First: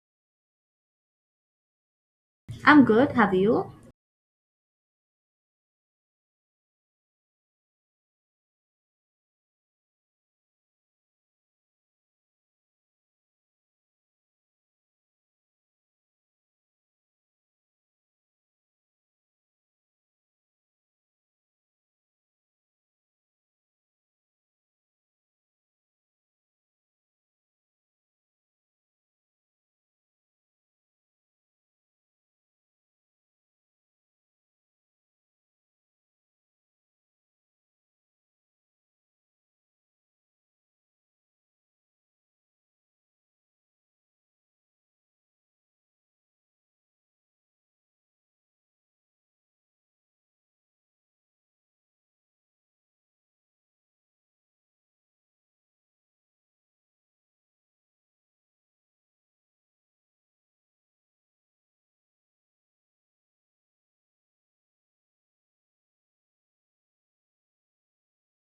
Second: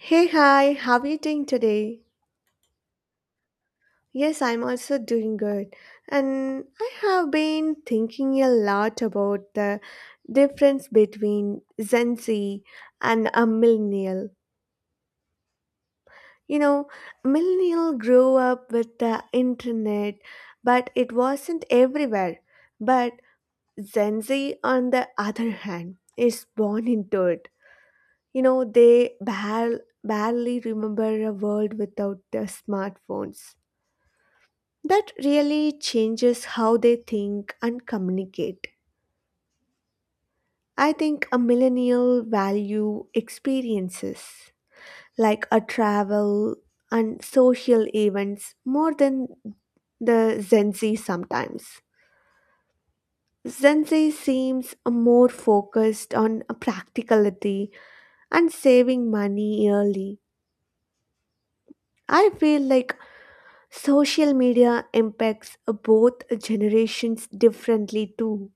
Hey, hi, how are you doing today? I'm good. Have you? Yes, I'm also doing good. And I have been thinking a lot about the difference between Gen Z and a millennial. You know, Millennial grew up with the internet, but it wasn't everywhere. But Gen Z, on the other hand, is born into it. They barely remember a world without their smartphones. That really changes how they think and communicate. I think a millennial value experiences like a travel and social events more than the Gen Z sometimes. Gen Z seems more focused on practicality and saving money early. I feel like social media impacts both generations differently too.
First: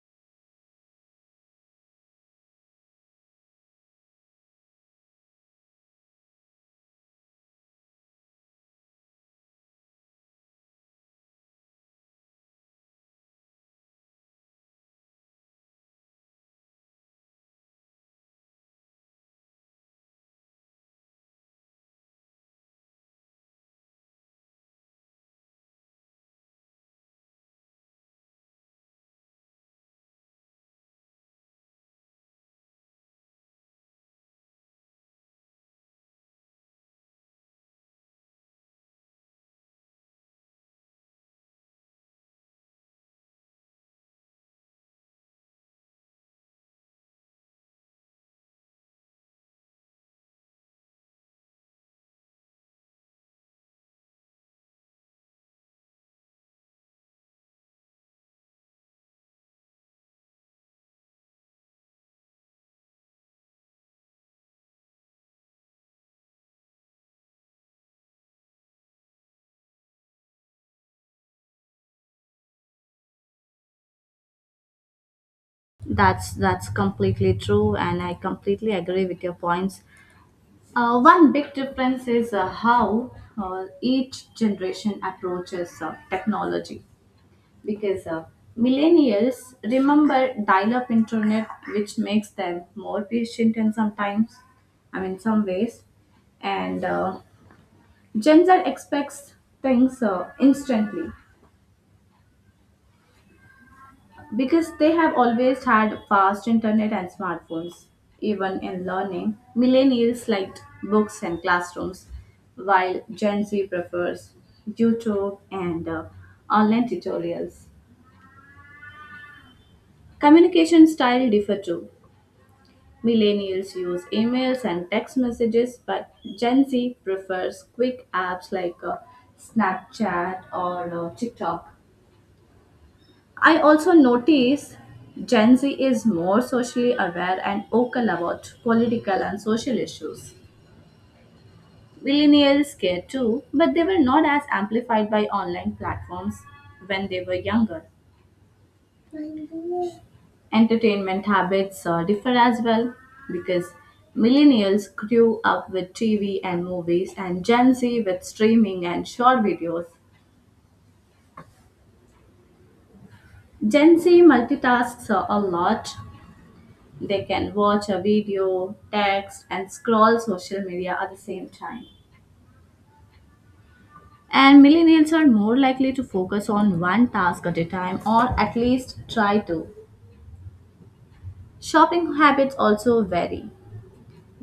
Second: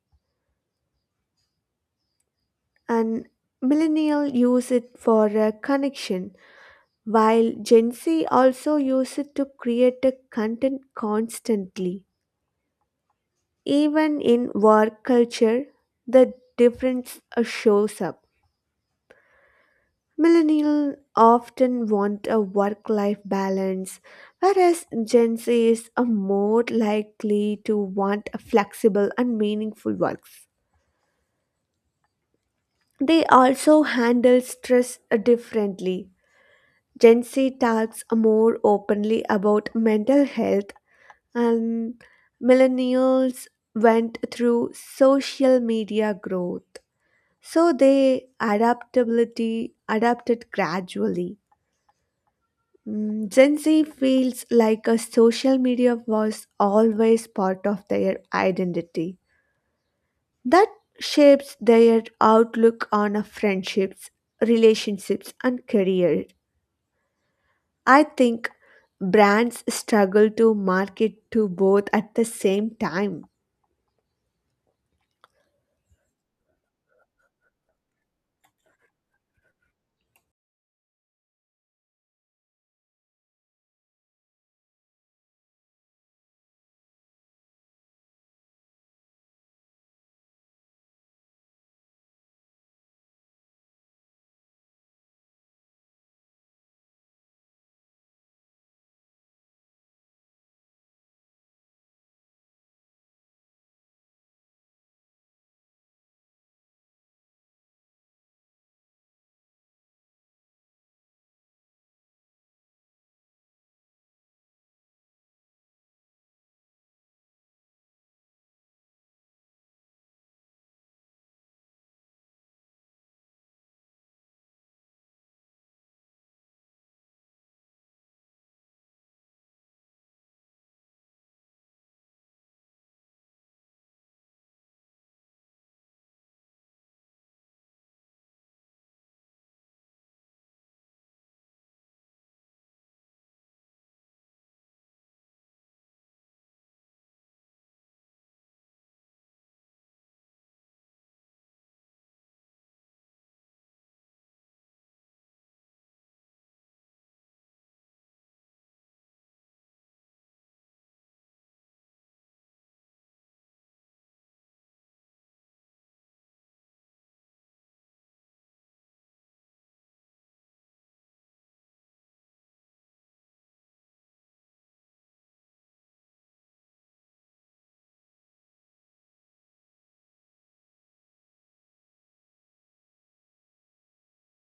And millennial use it for a connection while gen z also use it to create a content constantly. Even in work culture, the difference shows up. Millennials often want a work life balance, whereas gen z is a more likely to want a flexible and meaningful works. They also handle stress differently. Gen Z talks more openly about mental health, and millennials went through social media growth. So they adaptability adapted gradually. Gen Z feels like a social media was always part of their identity. That shapes their outlook on a friendships, relationships, and career. I think brands struggle to market to both at the same time. That's completely true, and I completely agree with your points. One big difference is how each generation approaches technology, because millennials remember dial-up internet, which makes them more patient and sometimes, I mean, some ways, and Gen Z expects things instantly because they have always had fast internet and smartphones. Even in learning, millennials liked books and classrooms, while Gen Z prefers YouTube and online tutorials. Communication style differ too. Millennials use emails and text messages, but Gen Z prefers quick apps like Snapchat or TikTok. I also notice Gen Z is more socially aware and vocal about political and social issues. Millennials care too, but they were not as amplified by online platforms when they were younger. Entertainment habits differ as well because millennials grew up with TV and movies, and Gen Z with streaming and short videos. Gen Z multitasks a lot. They can watch a video, text, and scroll social media at the same time. And millennials are more likely to focus on one task at a time or at least try to. Shopping habits also vary.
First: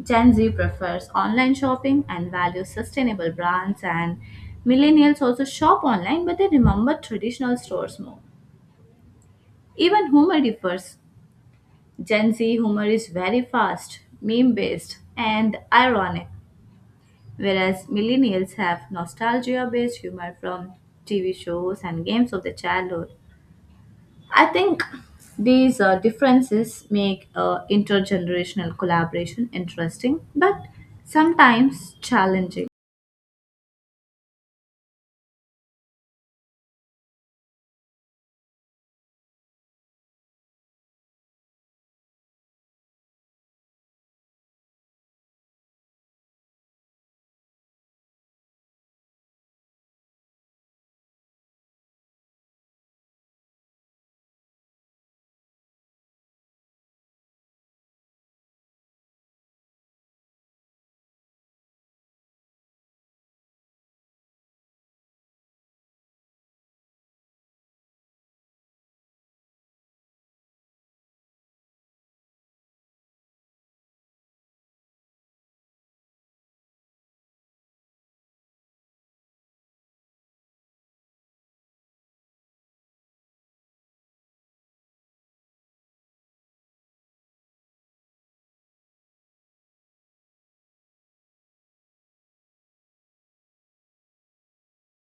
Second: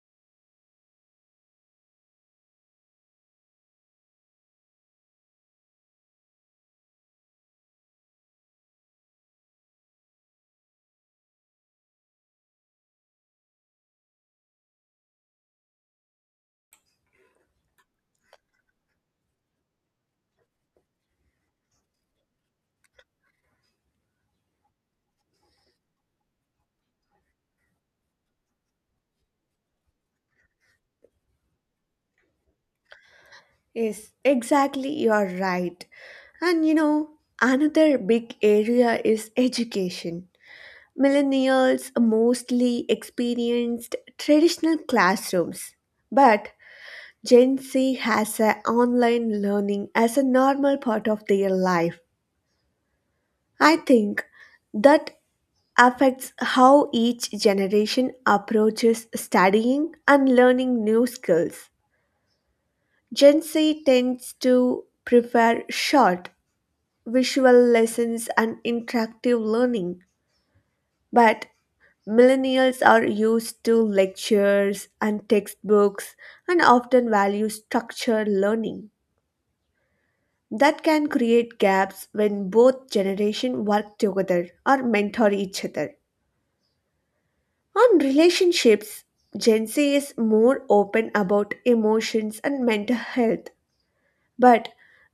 Gen Z prefers online shopping and values sustainable brands, and millennials also shop online but they remember traditional stores more. Even humor differs. Gen Z humor is very fast, meme based, and ironic, whereas millennials have nostalgia based humor from TV shows and games of their childhood. I think these differences make intergenerational collaboration interesting but sometimes challenging. Yes, exactly, you are right. And another big area is education. Millennials mostly experienced traditional classrooms, but Gen Z has a online learning as a normal part of their life. I think that affects how each generation approaches studying and learning new skills. Gen Z tends to prefer short, visual lessons and interactive learning, but millennials are used to lectures and textbooks and often value structured learning. That can create gaps when both generations work together or mentor each other. On relationships, Gen Z is more open about emotions and mental health, but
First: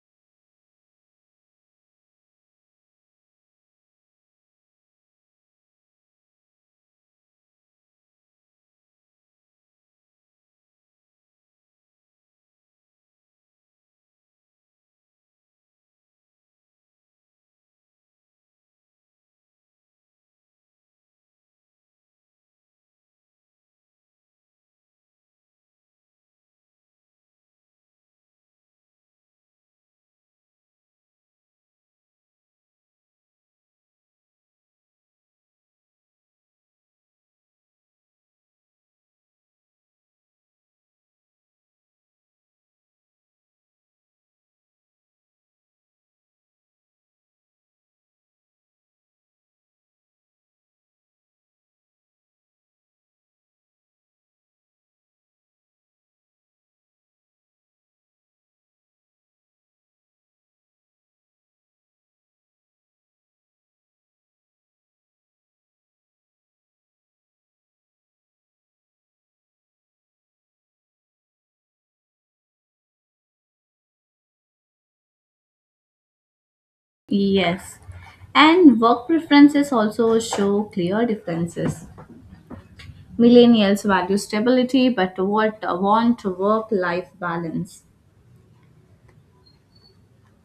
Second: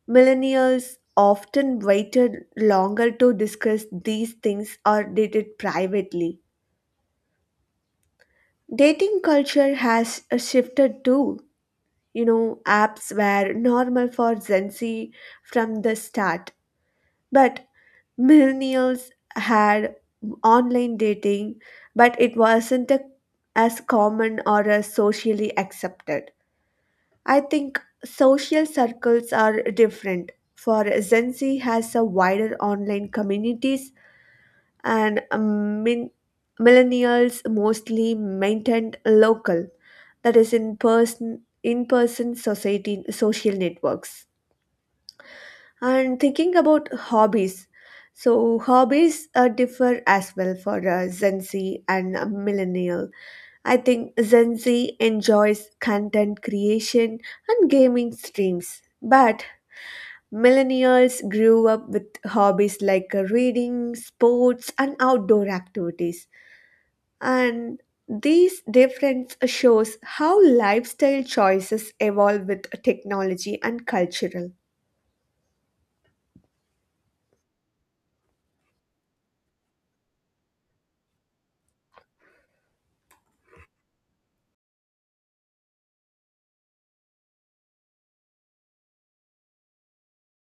millennials often waited longer to discuss these things or did it privately. Dating culture has shifted too. Apps were normal for Gen Z from the start, but millennials had online dating, but it wasn't as common or as socially accepted. I think social circles are different. For Gen Z has a wider online communities, and millennials mostly maintained local, that is in person society social networks. And thinking about hobbies. So hobbies differ as well for Gen Z and millennials. I think Gen Z enjoys content creation and gaming streams, but millennials grew up with hobbies like reading, sports, and outdoor activities. And these difference shows how lifestyle choices evolve with technology and cultural. Yes. And work preferences also show clear differences. Millennials value stability but what want to work life balance.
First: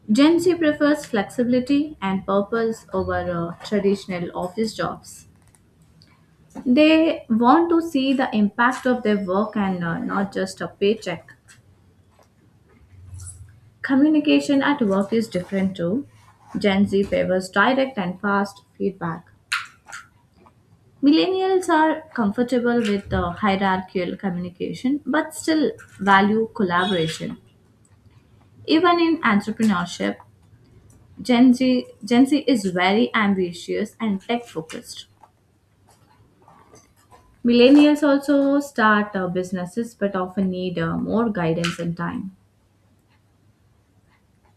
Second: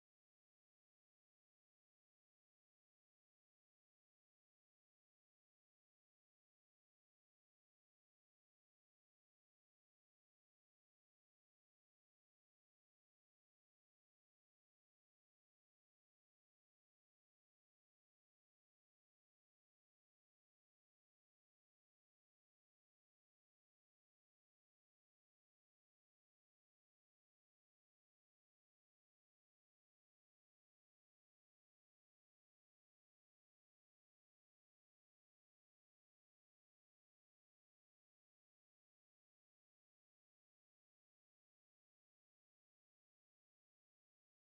Gen Z prefers flexibility and purpose over traditional office jobs. They want to see the impact of their work and not just a paycheck. Communication at work is different too. Gen Z favors direct and fast feedback. Millennials are comfortable with hierarchical communication but still value collaboration. Even in entrepreneurship, Gen Z is very ambitious and tech focused. Millennials also start businesses but often need more guidance and time.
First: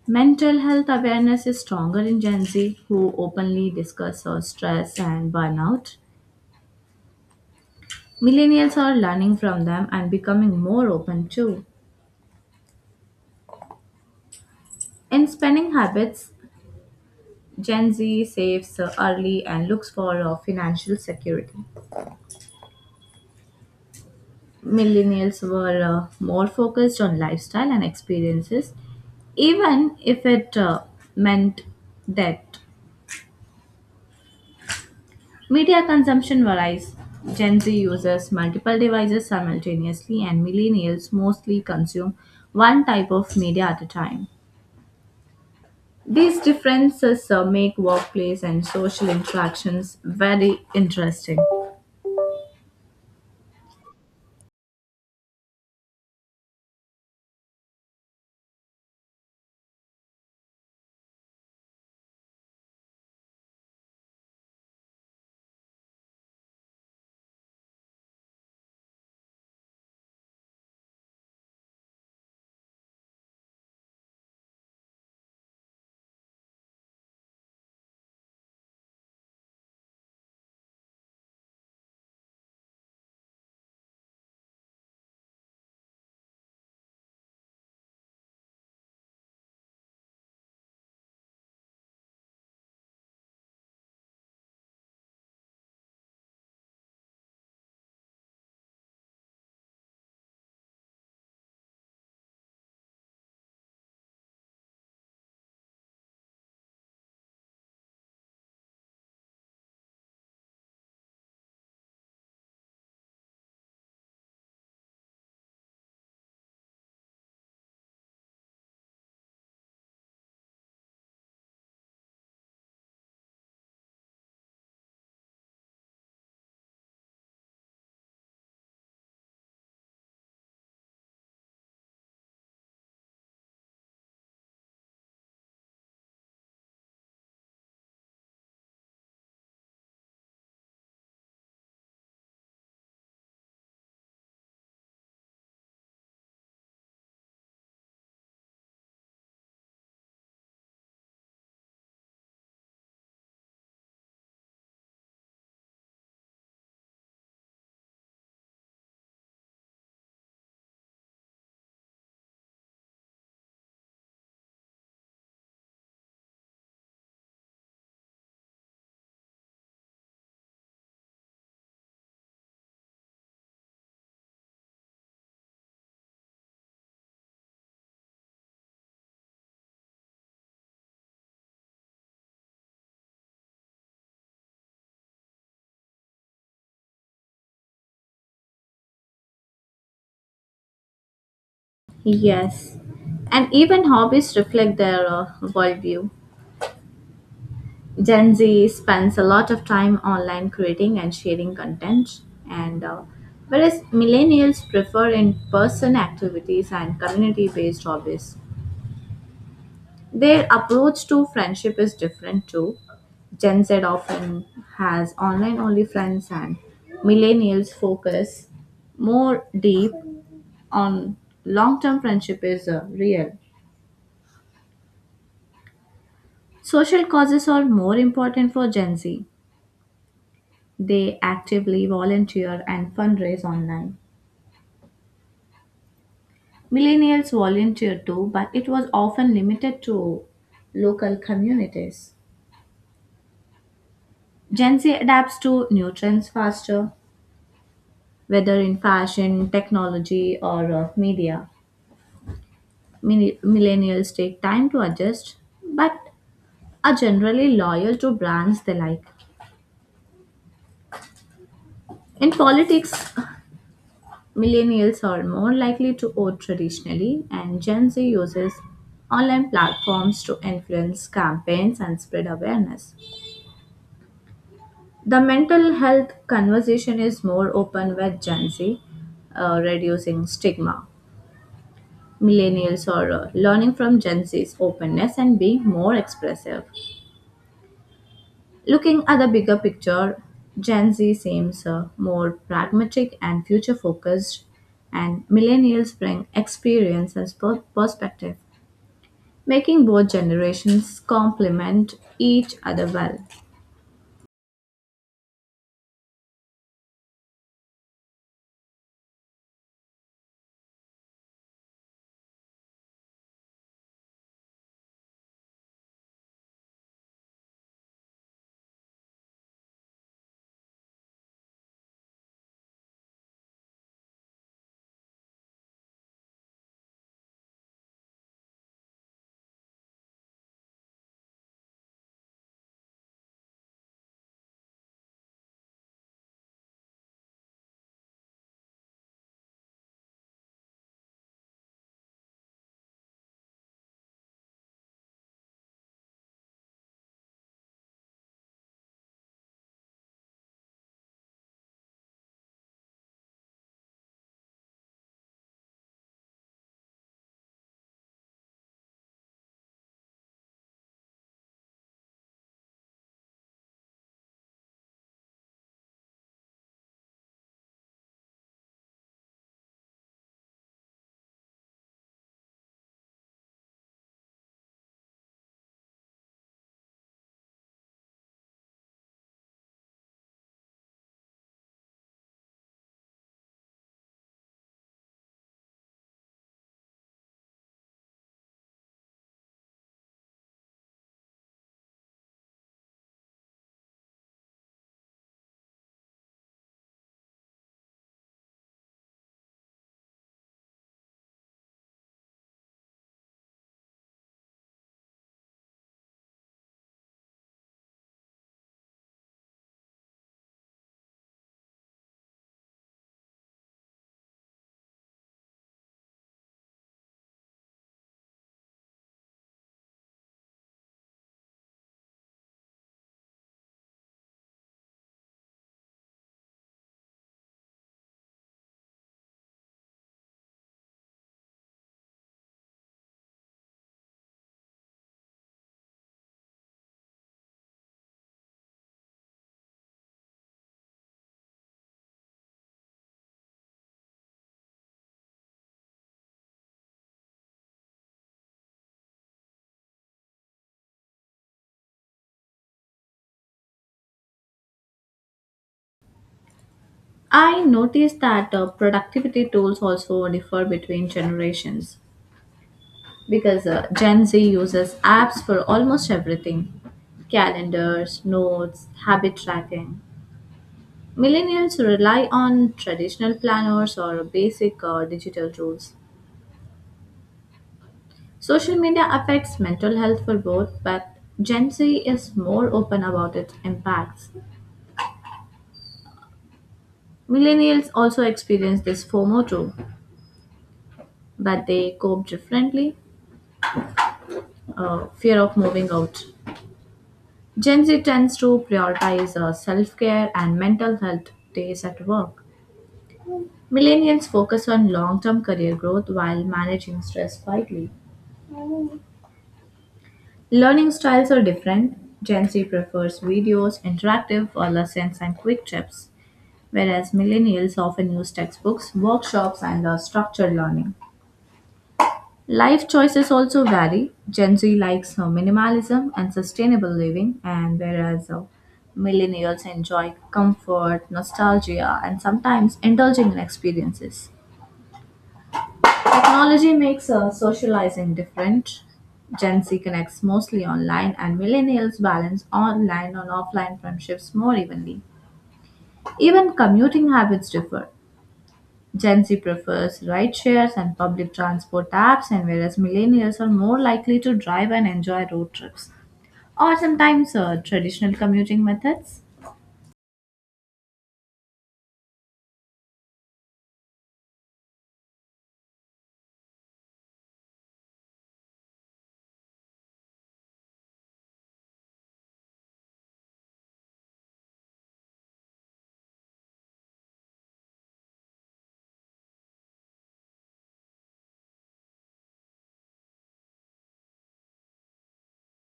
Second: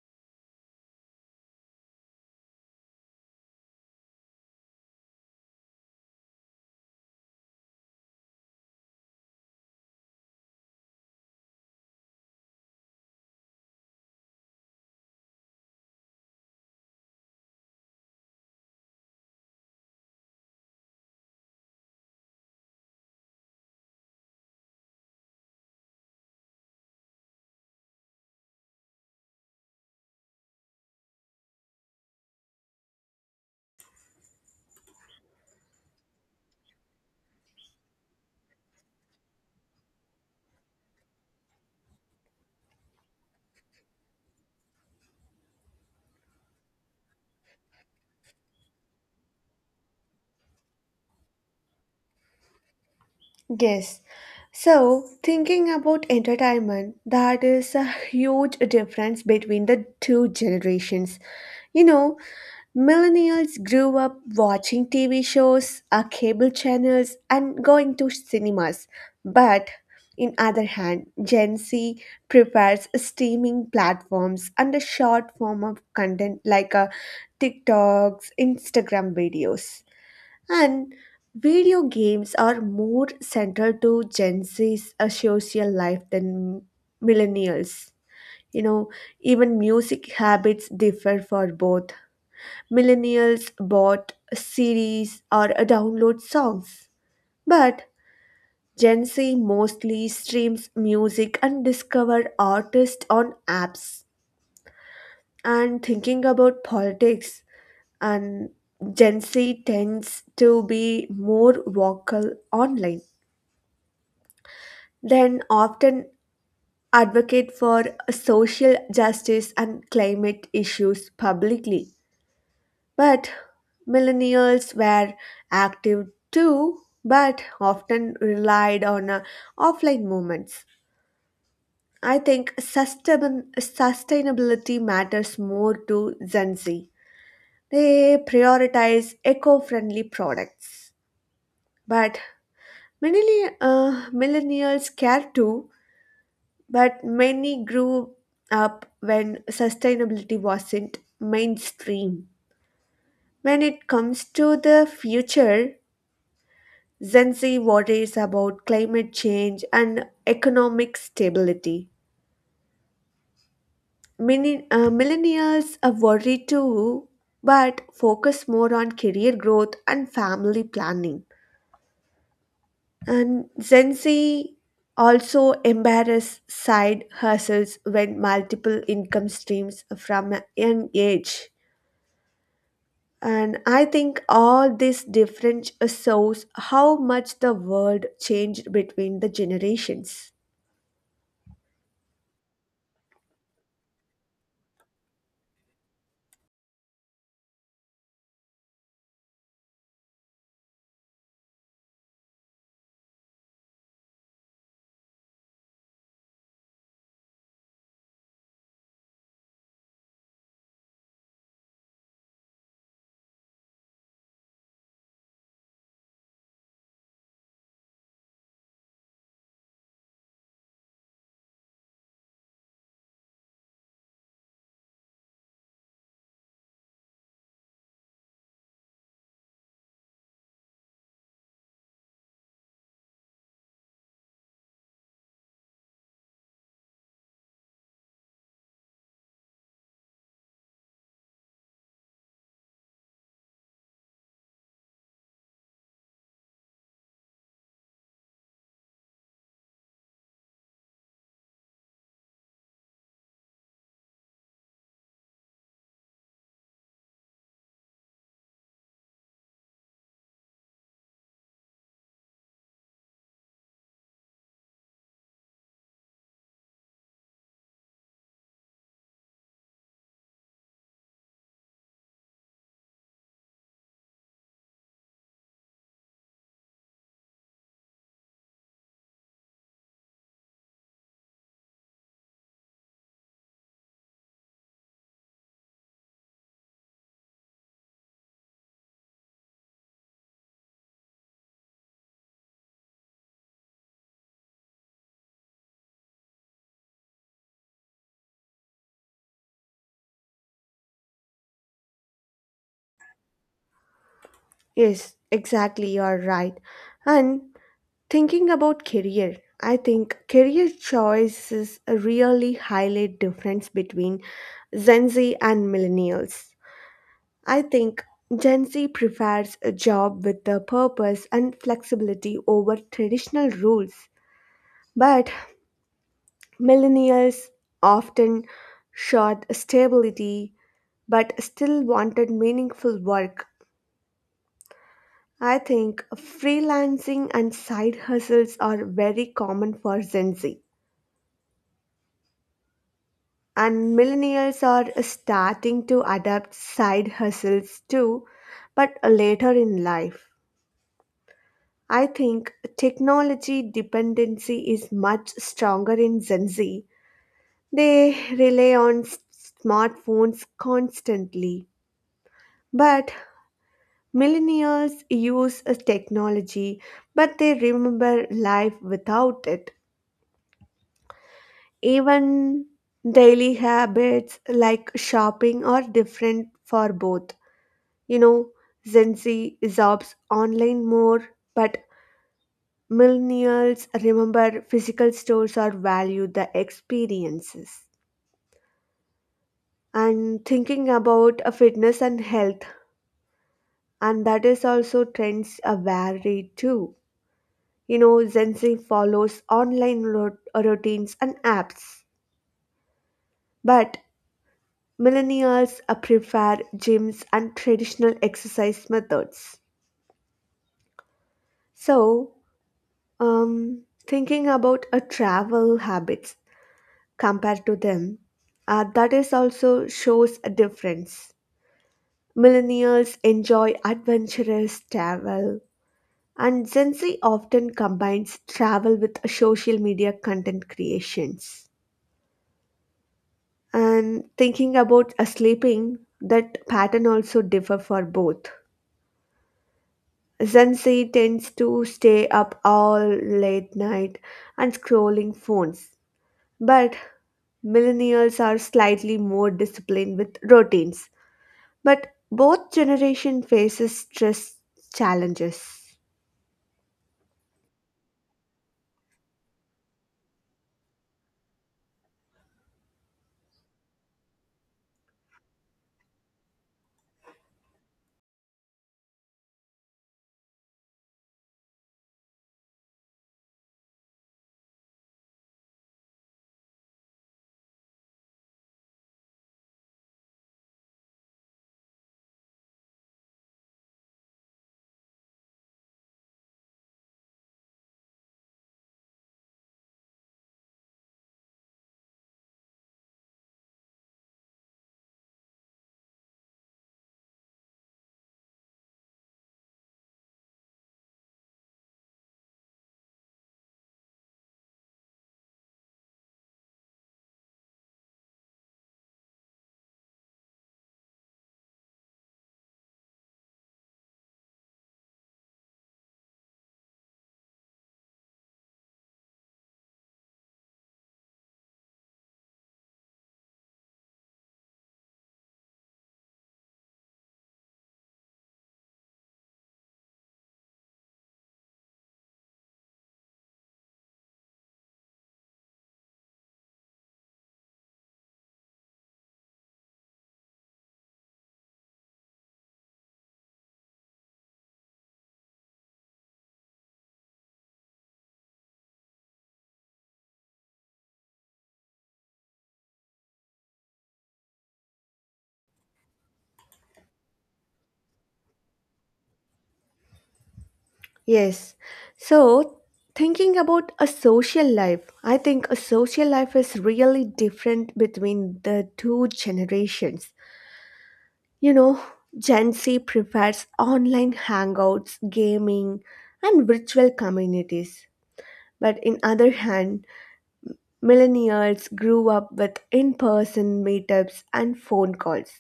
Mental health awareness is stronger in Gen Z, who openly discuss stress and burnout. Millennials are learning from them and becoming more open too. In spending habits, Gen Z saves early and looks for financial security. Millennials were more focused on lifestyle and experiences, even if it meant that. Media consumption varies. Gen Z uses multiple devices simultaneously, and millennials mostly consume one type of media at a time. These differences make workplace and social interactions very interesting. Yes. So, thinking about entertainment, that is a huge difference between the two generations. You know, Millennials grew up watching TV shows, cable channels, and going to cinemas. But in other hand, Gen Z prefers streaming platforms and a short form of content like TikToks, Instagram videos, and video games are more central to Gen Z's social life than millennials. You know, even music habits differ for both. Millennials bought series or download songs, but Gen Z mostly streams music and discover artists on apps. And thinking about politics, and Gen Z tends to be more vocal online, then often advocate for social justice and climate issues publicly. But millennials were active too, but often relied on offline movements. I think sustainability matters more to Gen Z. They prioritize eco friendly products. But many millennials care too, but many grew up when sustainability wasn't mainstream. When it comes to the future, Gen Z worries about climate change and economic stability. Millennials are worried too, but focus more on career growth and family planning. And Gen Z also embarrass side hustles when multiple income streams from a young age. And I think all this difference shows how much the world changed between the generations. Yes, and even hobbies reflect their worldview. Gen Z spends a lot of time online creating and sharing content, and whereas millennials prefer in person activities and community based hobbies. Their approach to friendship is different too. Gen Z often has online only friends, and millennials focus more deep on long term friendship is real. Social causes are more important for Gen Z. They actively volunteer and fundraise online. Millennials volunteer too, but it was often limited to local communities. Gen Z adapts to new trends faster, whether in fashion, technology, or media. Millennials take time to adjust, but are generally loyal to brands they like. In politics, millennials are more likely to vote traditionally, and Gen Z uses online platforms to influence campaigns and spread awareness. The mental health conversation is more open with Gen Z, reducing stigma. Millennials are learning from Gen Z's openness and being more expressive. Looking at the bigger picture, Gen Z seems more pragmatic and future focused, and millennials bring experience and perspective, making both generations complement each other well. Yes, exactly, you are right. And thinking about career, I think career choices really highlight difference between Gen Z and millennials. I think Gen Z prefers a job with a purpose and flexibility over traditional rules, but millennials often sought stability but still wanted meaningful work. I think freelancing and side hustles are very common for Gen Z, and millennials are starting to adapt side hustles too, but later in life. I think technology dependency is much stronger in Gen Z. They rely on smartphones constantly. But millennials use a technology, but they remember life without it. Even daily habits like shopping are different for both. You know, Gen Z absorbs online more, but millennials remember physical stores or value the experiences. And thinking about fitness and health, and that is also trends vary too. Gen Z follows online routines and apps, but Millennials prefer gyms and traditional exercise methods. So, thinking about a travel habits compared to them, that is also shows a difference. Millennials enjoy adventurous travel, and Gen Z often combines travel with social media content creations. And thinking about a sleeping, that pattern also differ for both. Zenzi tends to stay up all late night and scrolling phones. But millennials are slightly more disciplined with routines. But both generation faces stress challenges. I noticed that productivity tools also differ between generations, because Gen Z uses apps for almost everything: calendars, notes, habit tracking. Millennials rely on traditional planners or basic digital tools. Social media affects mental health for both, but Gen Z is more open about its impacts. Millennials also experience this FOMO too, but they cope differently, fear of moving out. Gen Z tends to prioritize self care and mental health days at work. Millennials focus on long term career growth while managing stress quietly. Learning styles are different. Gen Z prefers videos, interactive or lessons, and quick tips, whereas millennials often use textbooks, workshops, and structured learning. Life choices also vary. Gen Z likes minimalism and sustainable living, and whereas millennials enjoy comfort, nostalgia, and sometimes indulging in experiences. Technology makes socializing different. Gen Z connects mostly online, and millennials balance online and offline friendships more evenly. Even commuting habits differ. Gen Z prefers ride shares and public transport apps, and whereas millennials are more likely to drive and enjoy road trips or sometimes traditional commuting methods. Yes. So thinking about a social life, I think a social life is really different between the two generations. You know, Gen Z prefers online hangouts, gaming, and virtual communities. But in other hand, millennials grew up with in-person meetups and phone calls.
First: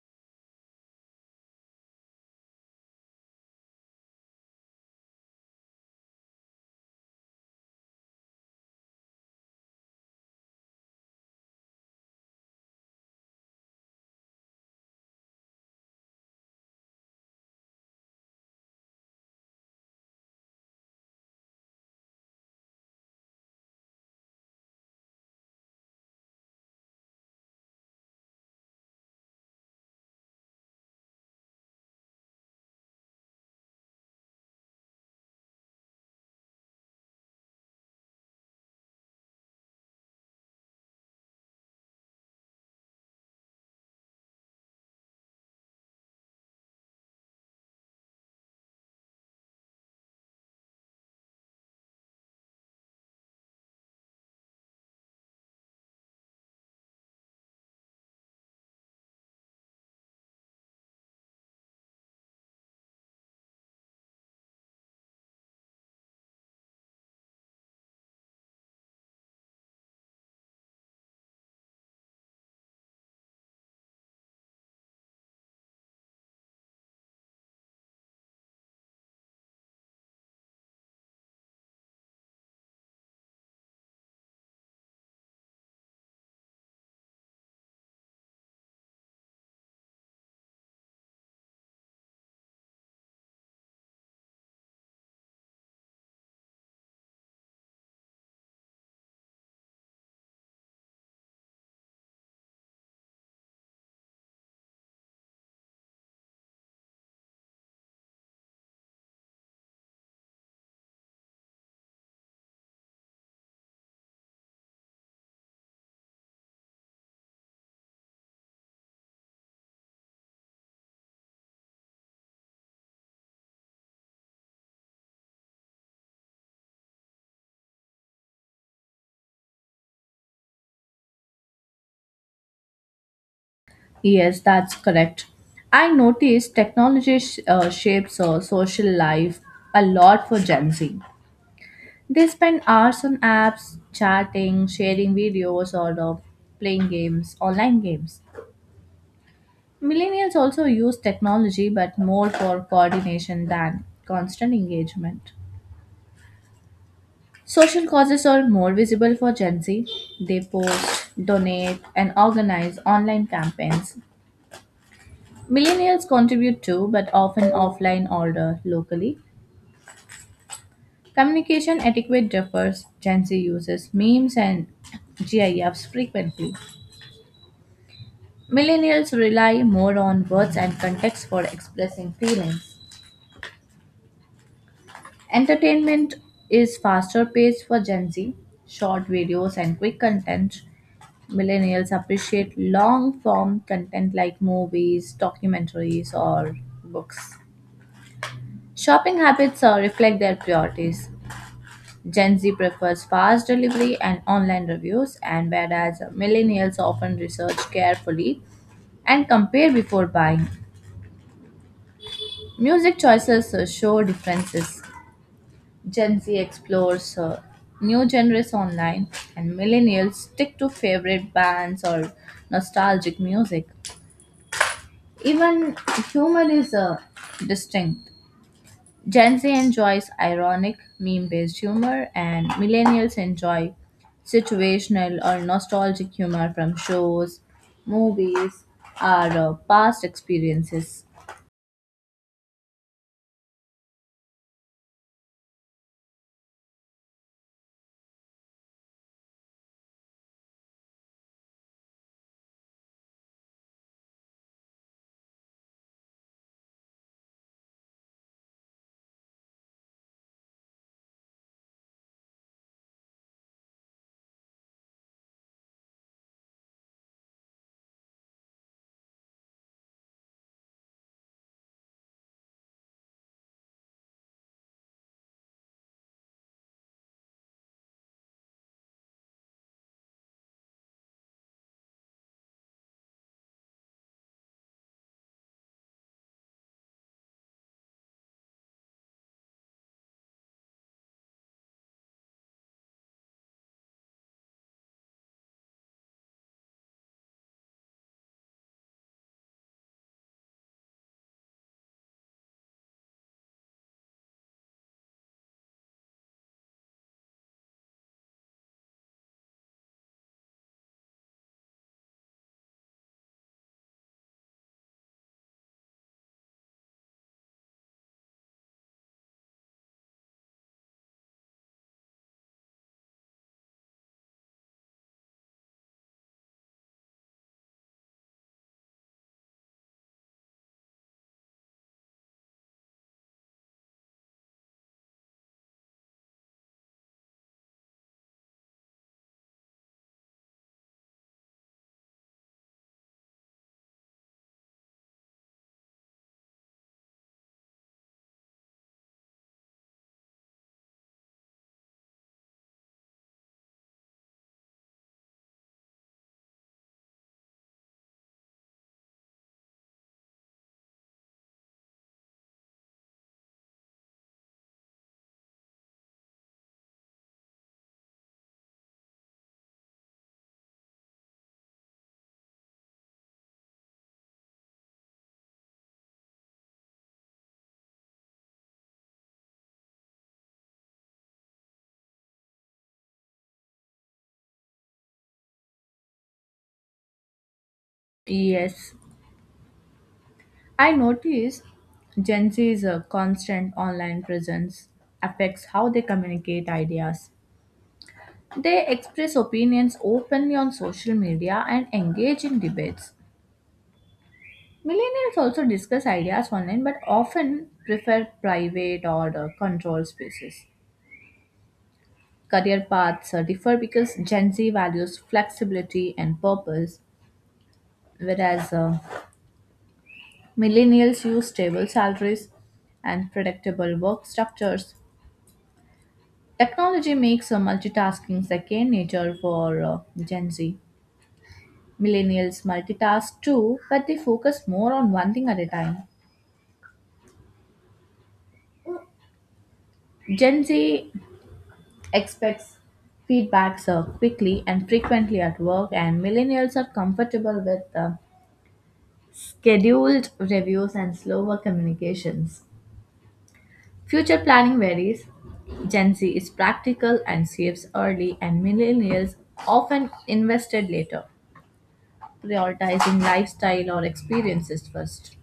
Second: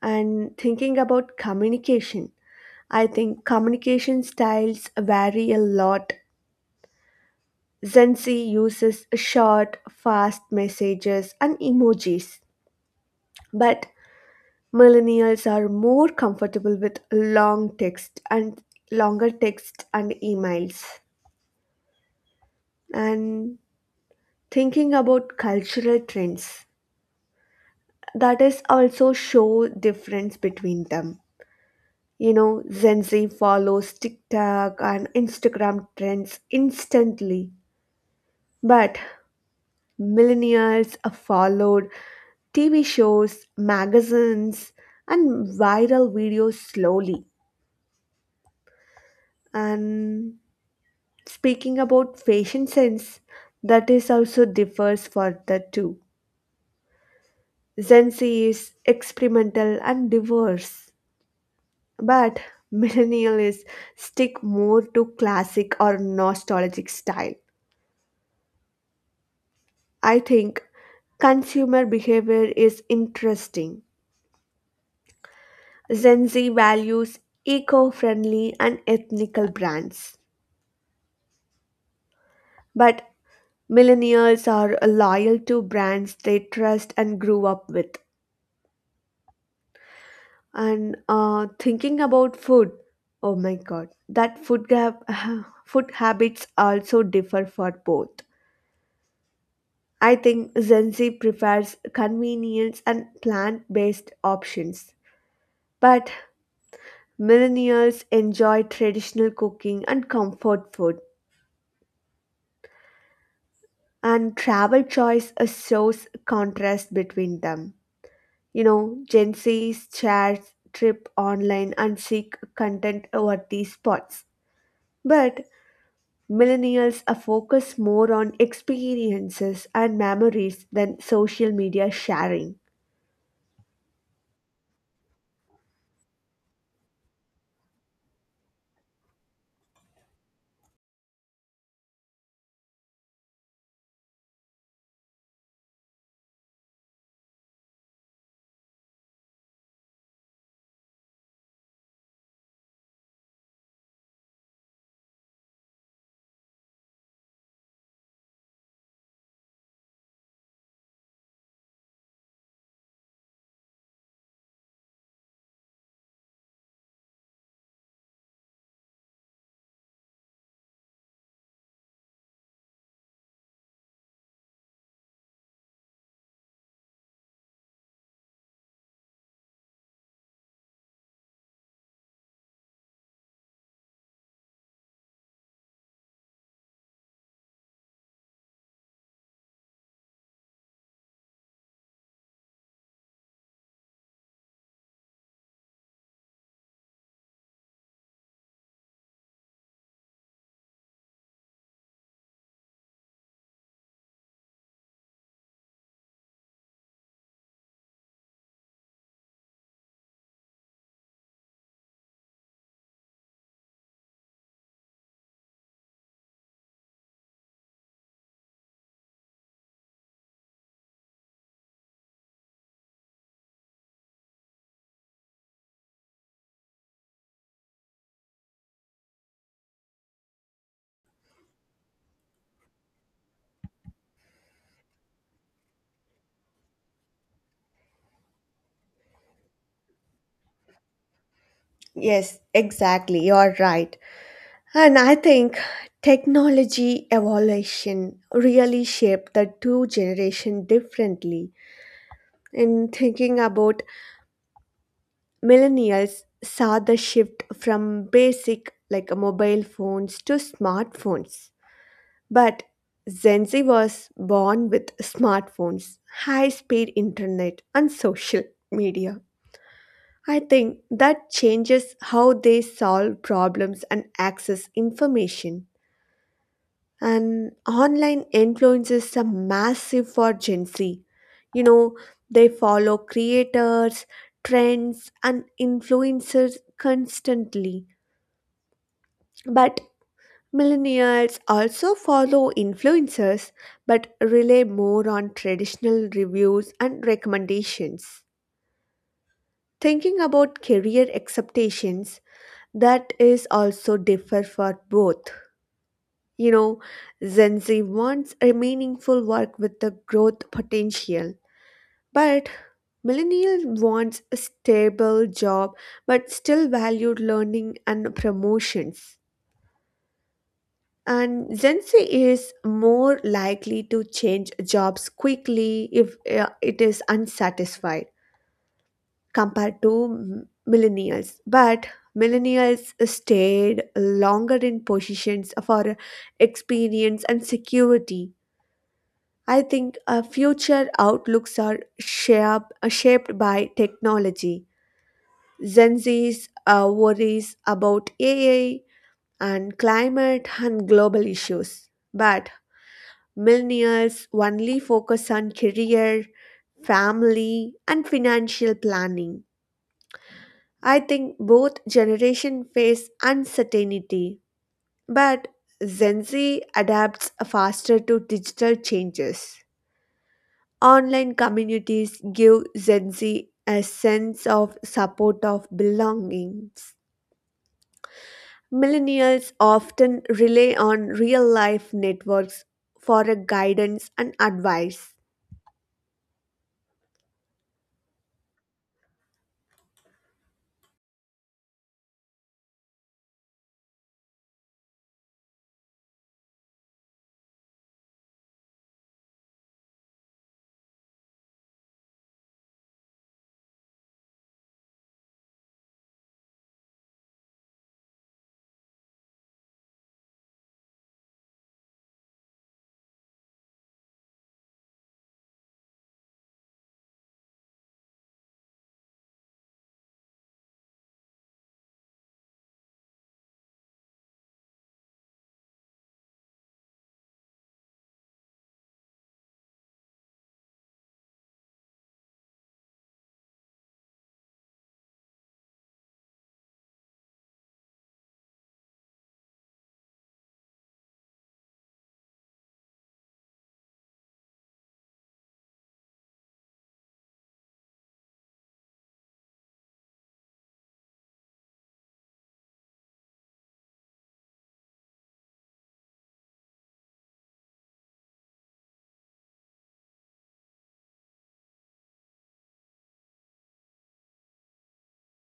And thinking about communication, I think communication styles vary a lot. Gen Z uses short, fast messages and emojis, but Millennials are more comfortable with long text and longer text and emails. And thinking about cultural trends, that is also show difference between them. Gen Z follows TikTok and Instagram trends instantly, but millennials are followed TV shows, magazines, and viral videos slowly. And Speaking about fashion sense, that is also differs for the two. Gen Z is experimental and diverse, but millennial is stick more to classic or nostalgic style. I think consumer behavior is interesting. Gen Z values eco-friendly and ethnical brands, but millennials are loyal to brands they trust and grew up with. And thinking about food, oh my God, that food gap, food habits also differ for both. I think Gen Z prefers convenience and plant-based options, but millennials enjoy traditional cooking and comfort food. And travel choice shows contrast between them. Gen Z's shares trip online and seek content over these spots. But Millennials are focused more on experiences and memories than social media sharing. Yes, that's correct. I noticed technology shapes social life a lot for Gen Z. They spend hours on apps, chatting, sharing videos, or playing games, online games. Millennials also use technology but more for coordination than constant engagement. Social causes are more visible for Gen Z. They post, donate, and organize online campaigns. Millennials contribute too, but often offline or locally. Communication etiquette differs. Gen Z uses memes and GIFs frequently. Millennials rely more on words and context for expressing feelings. Entertainment is faster paced for Gen Z, short videos and quick content. Millennials appreciate long form content like movies, documentaries, or books. Shopping habits reflect their priorities. Gen Z prefers fast delivery and online reviews, and whereas millennials often research carefully and compare before buying. Music choices show differences. Gen Z explores new genres online, and millennials stick to favorite bands or nostalgic music. Even humor is distinct. Gen Z enjoys ironic, meme based humor, and millennials enjoy situational or nostalgic humor from shows, movies, or past experiences. Yes, exactly. You're right. And I think technology evolution really shaped the two generation differently. In thinking about millennials saw the shift from basic like mobile phones to smartphones. But Gen Z was born with smartphones, high speed internet, and social media. I think that changes how they solve problems and access information. And online influences are massive for Gen Z. You know, they follow creators, trends, and influencers constantly. But Millennials also follow influencers but rely more on traditional reviews and recommendations. Thinking about career expectations that is also differ for both. You know, Gen Z wants a meaningful work with the growth potential, but millennial wants a stable job but still valued learning and promotions. And Gen Z is more likely to change jobs quickly if it is unsatisfied compared to millennials. But millennials stayed longer in positions for experience and security. I think future outlooks are shaped by technology. Gen Z's worries about AI and climate and global issues. But Millionaires only focus on career, family, and financial planning. I think both generations face uncertainty, but Gen Z adapts faster to digital changes. Online communities give Gen Z a sense of support of belongings. Millennials often rely on real life networks for a guidance and advice. Yes. I notice Gen Z's constant online presence affects how they communicate ideas. They express opinions openly on social media and engage in debates. Millennials also discuss ideas online but often prefer private or controlled spaces. Career paths differ because Gen Z values flexibility and purpose, whereas millennials use stable salaries and predictable work structures. Technology makes multitasking second nature for Gen Z. Millennials multitask too, but they focus more on one thing at a time. Gen Z expects feedbacks quickly and frequently at work, and millennials are comfortable with scheduled reviews and slower communications. Future planning varies. Gen Z is practical and saves early, and millennials often invested later, prioritizing lifestyle or experiences first.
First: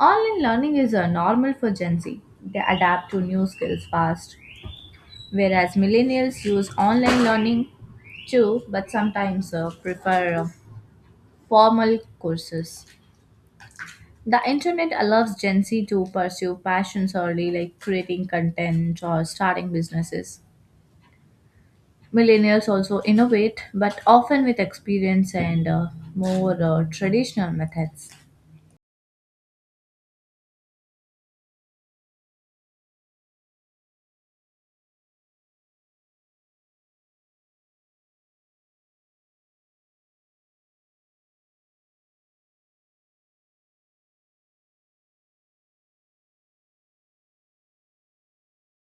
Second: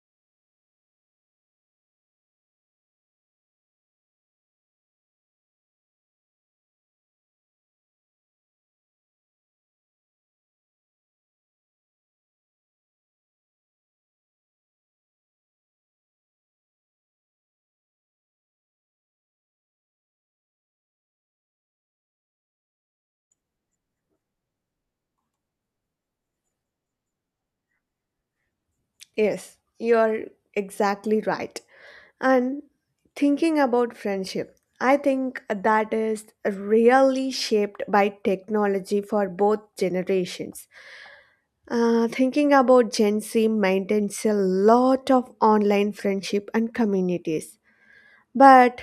Online learning is normal for Gen Z. They adapt to new skills fast, whereas millennials use online learning too, but sometimes prefer formal courses. The internet allows Gen Z to pursue passions early, like creating content or starting businesses. Millennials also innovate, but often with experience and more traditional methods. Yes, you are exactly right. And thinking about friendship, I think that is really shaped by technology for both generations. Thinking about Gen Z maintains a lot of online friendship and communities, but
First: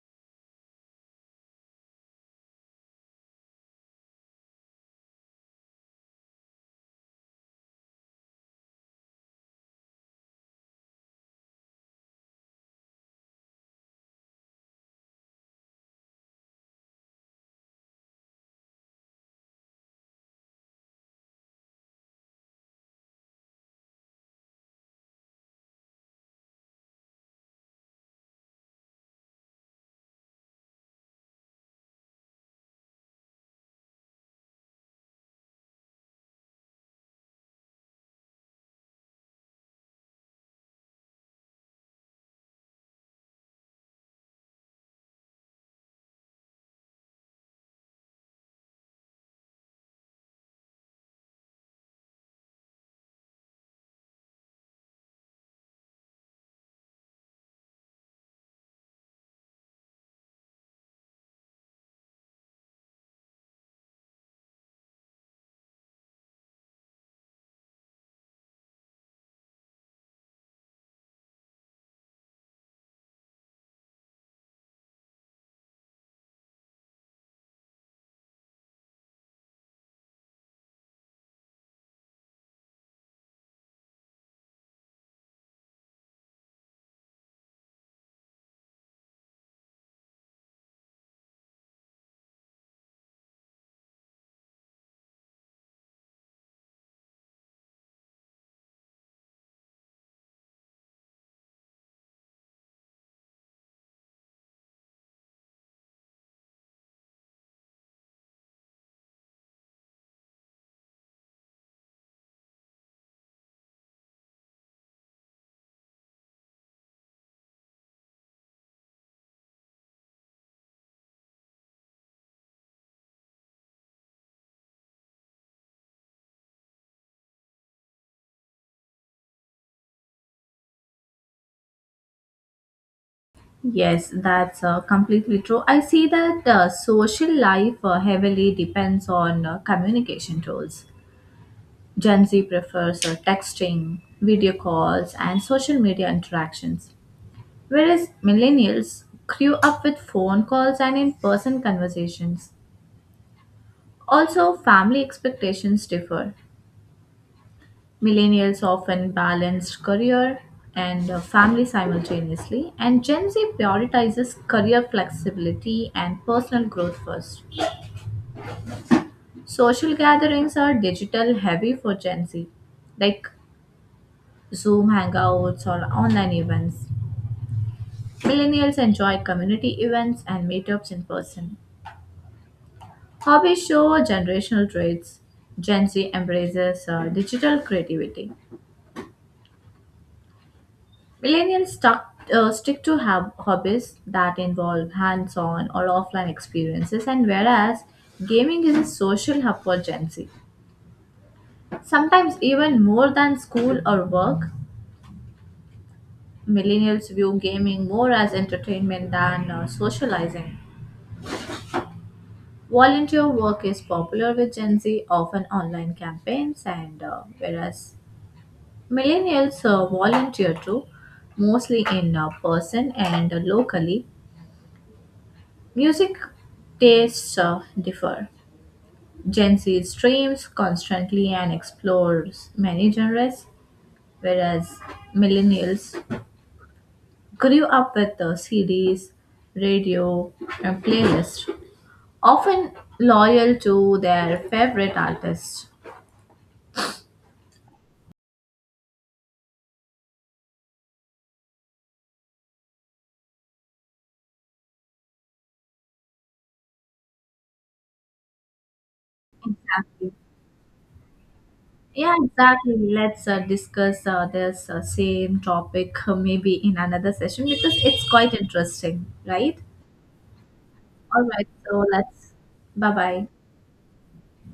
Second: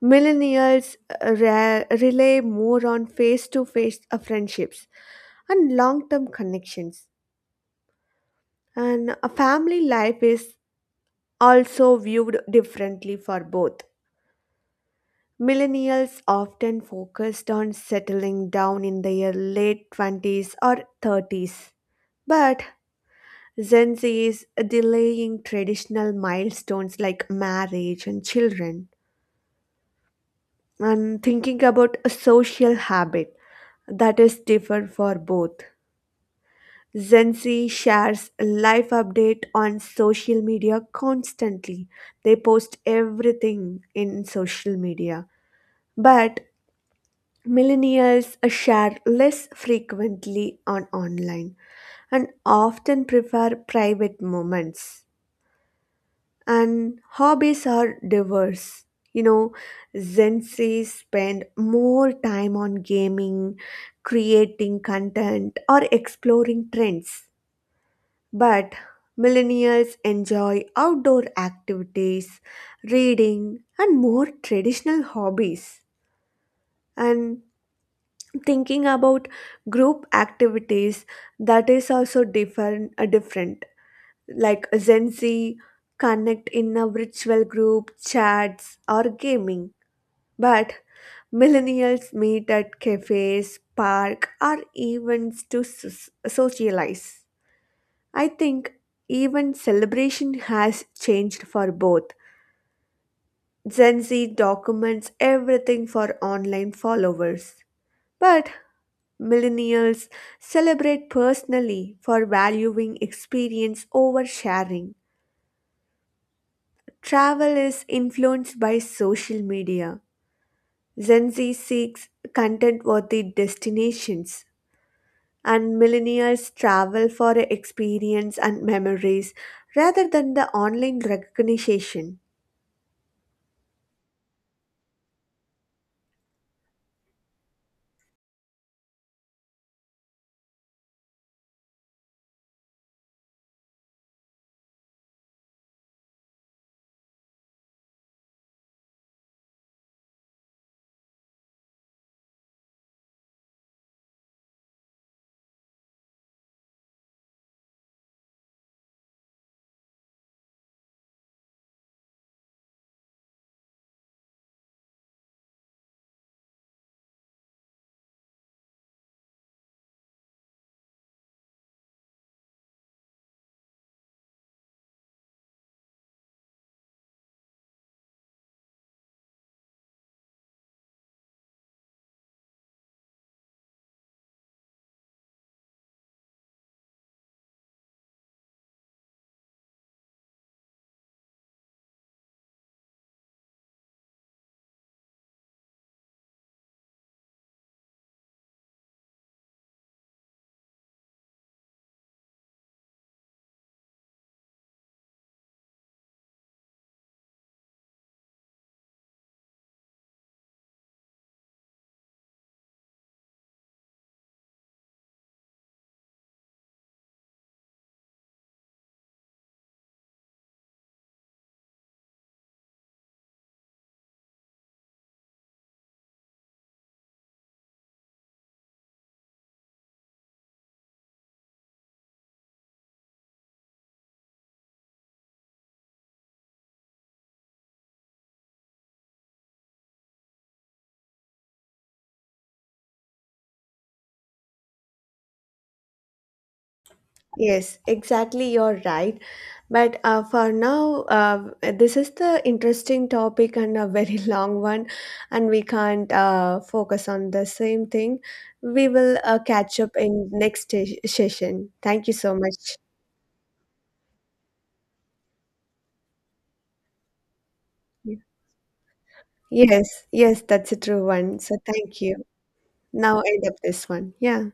millennials rely more on face to face friendships and long term connections. And a family life is also viewed differently for both. Millennials often focused on settling down in their late 20s or 30s, but Gen Z is delaying traditional milestones like marriage and children. And thinking about a social habit, that is different for both. Gen Z shares life update on social media constantly. They post everything in social media, but millennials share less frequently on online and often prefer private moments. And hobbies are diverse. you know Gen Z spend more time on gaming, creating content, or exploring trends, but millennials enjoy outdoor activities, reading, and more traditional hobbies. And thinking about group activities, that is also different. Like Gen Z connect in a virtual group chats or gaming, but millennials meet at cafes, park, or events to socialize. I think even celebration has changed for both. Gen Z documents everything for online followers, but Millennials celebrate personally for valuing experience over sharing. Travel is influenced by social media. Gen Z seeks content worthy destinations, and millennials travel for experience and memories rather than the online recognition. Yes, that's completely true. I see that social life heavily depends on communication tools. Gen Z prefers texting, video calls, and social media interactions, whereas millennials grew up with phone calls and in person conversations. Also, family expectations differ. Millennials often balance career and family simultaneously, and Gen Z prioritizes career flexibility and personal growth first. Social gatherings are digital heavy for Gen Z, like Zoom hangouts or online events. Millennials enjoy community events and meetups in person. Hobbies show generational traits. Gen Z embraces digital creativity. Millennials stick to hobbies that involve hands on or offline experiences, and whereas gaming is a social hub for Gen Z, sometimes even more than school or work. Millennials view gaming more as entertainment than socializing. Volunteer work is popular with Gen Z, often online campaigns, and whereas millennials volunteer too, mostly in person and locally. Music tastes differ. Gen Z streams constantly and explores many genres, whereas millennials grew up with CDs, radio, and playlists, often loyal to their favorite artists. Yes, exactly. You're right. But for now, this is the interesting topic and a very long one, and we can't focus on the same thing. We will catch up Exactly. in next session. Thank you Yeah, so much. exactly. Let's discuss this same topic maybe in another session because it's quite interesting, right? Yes, yes, that's a true All one. right, So so thank you. let's bye Now bye. end up this one. Yeah.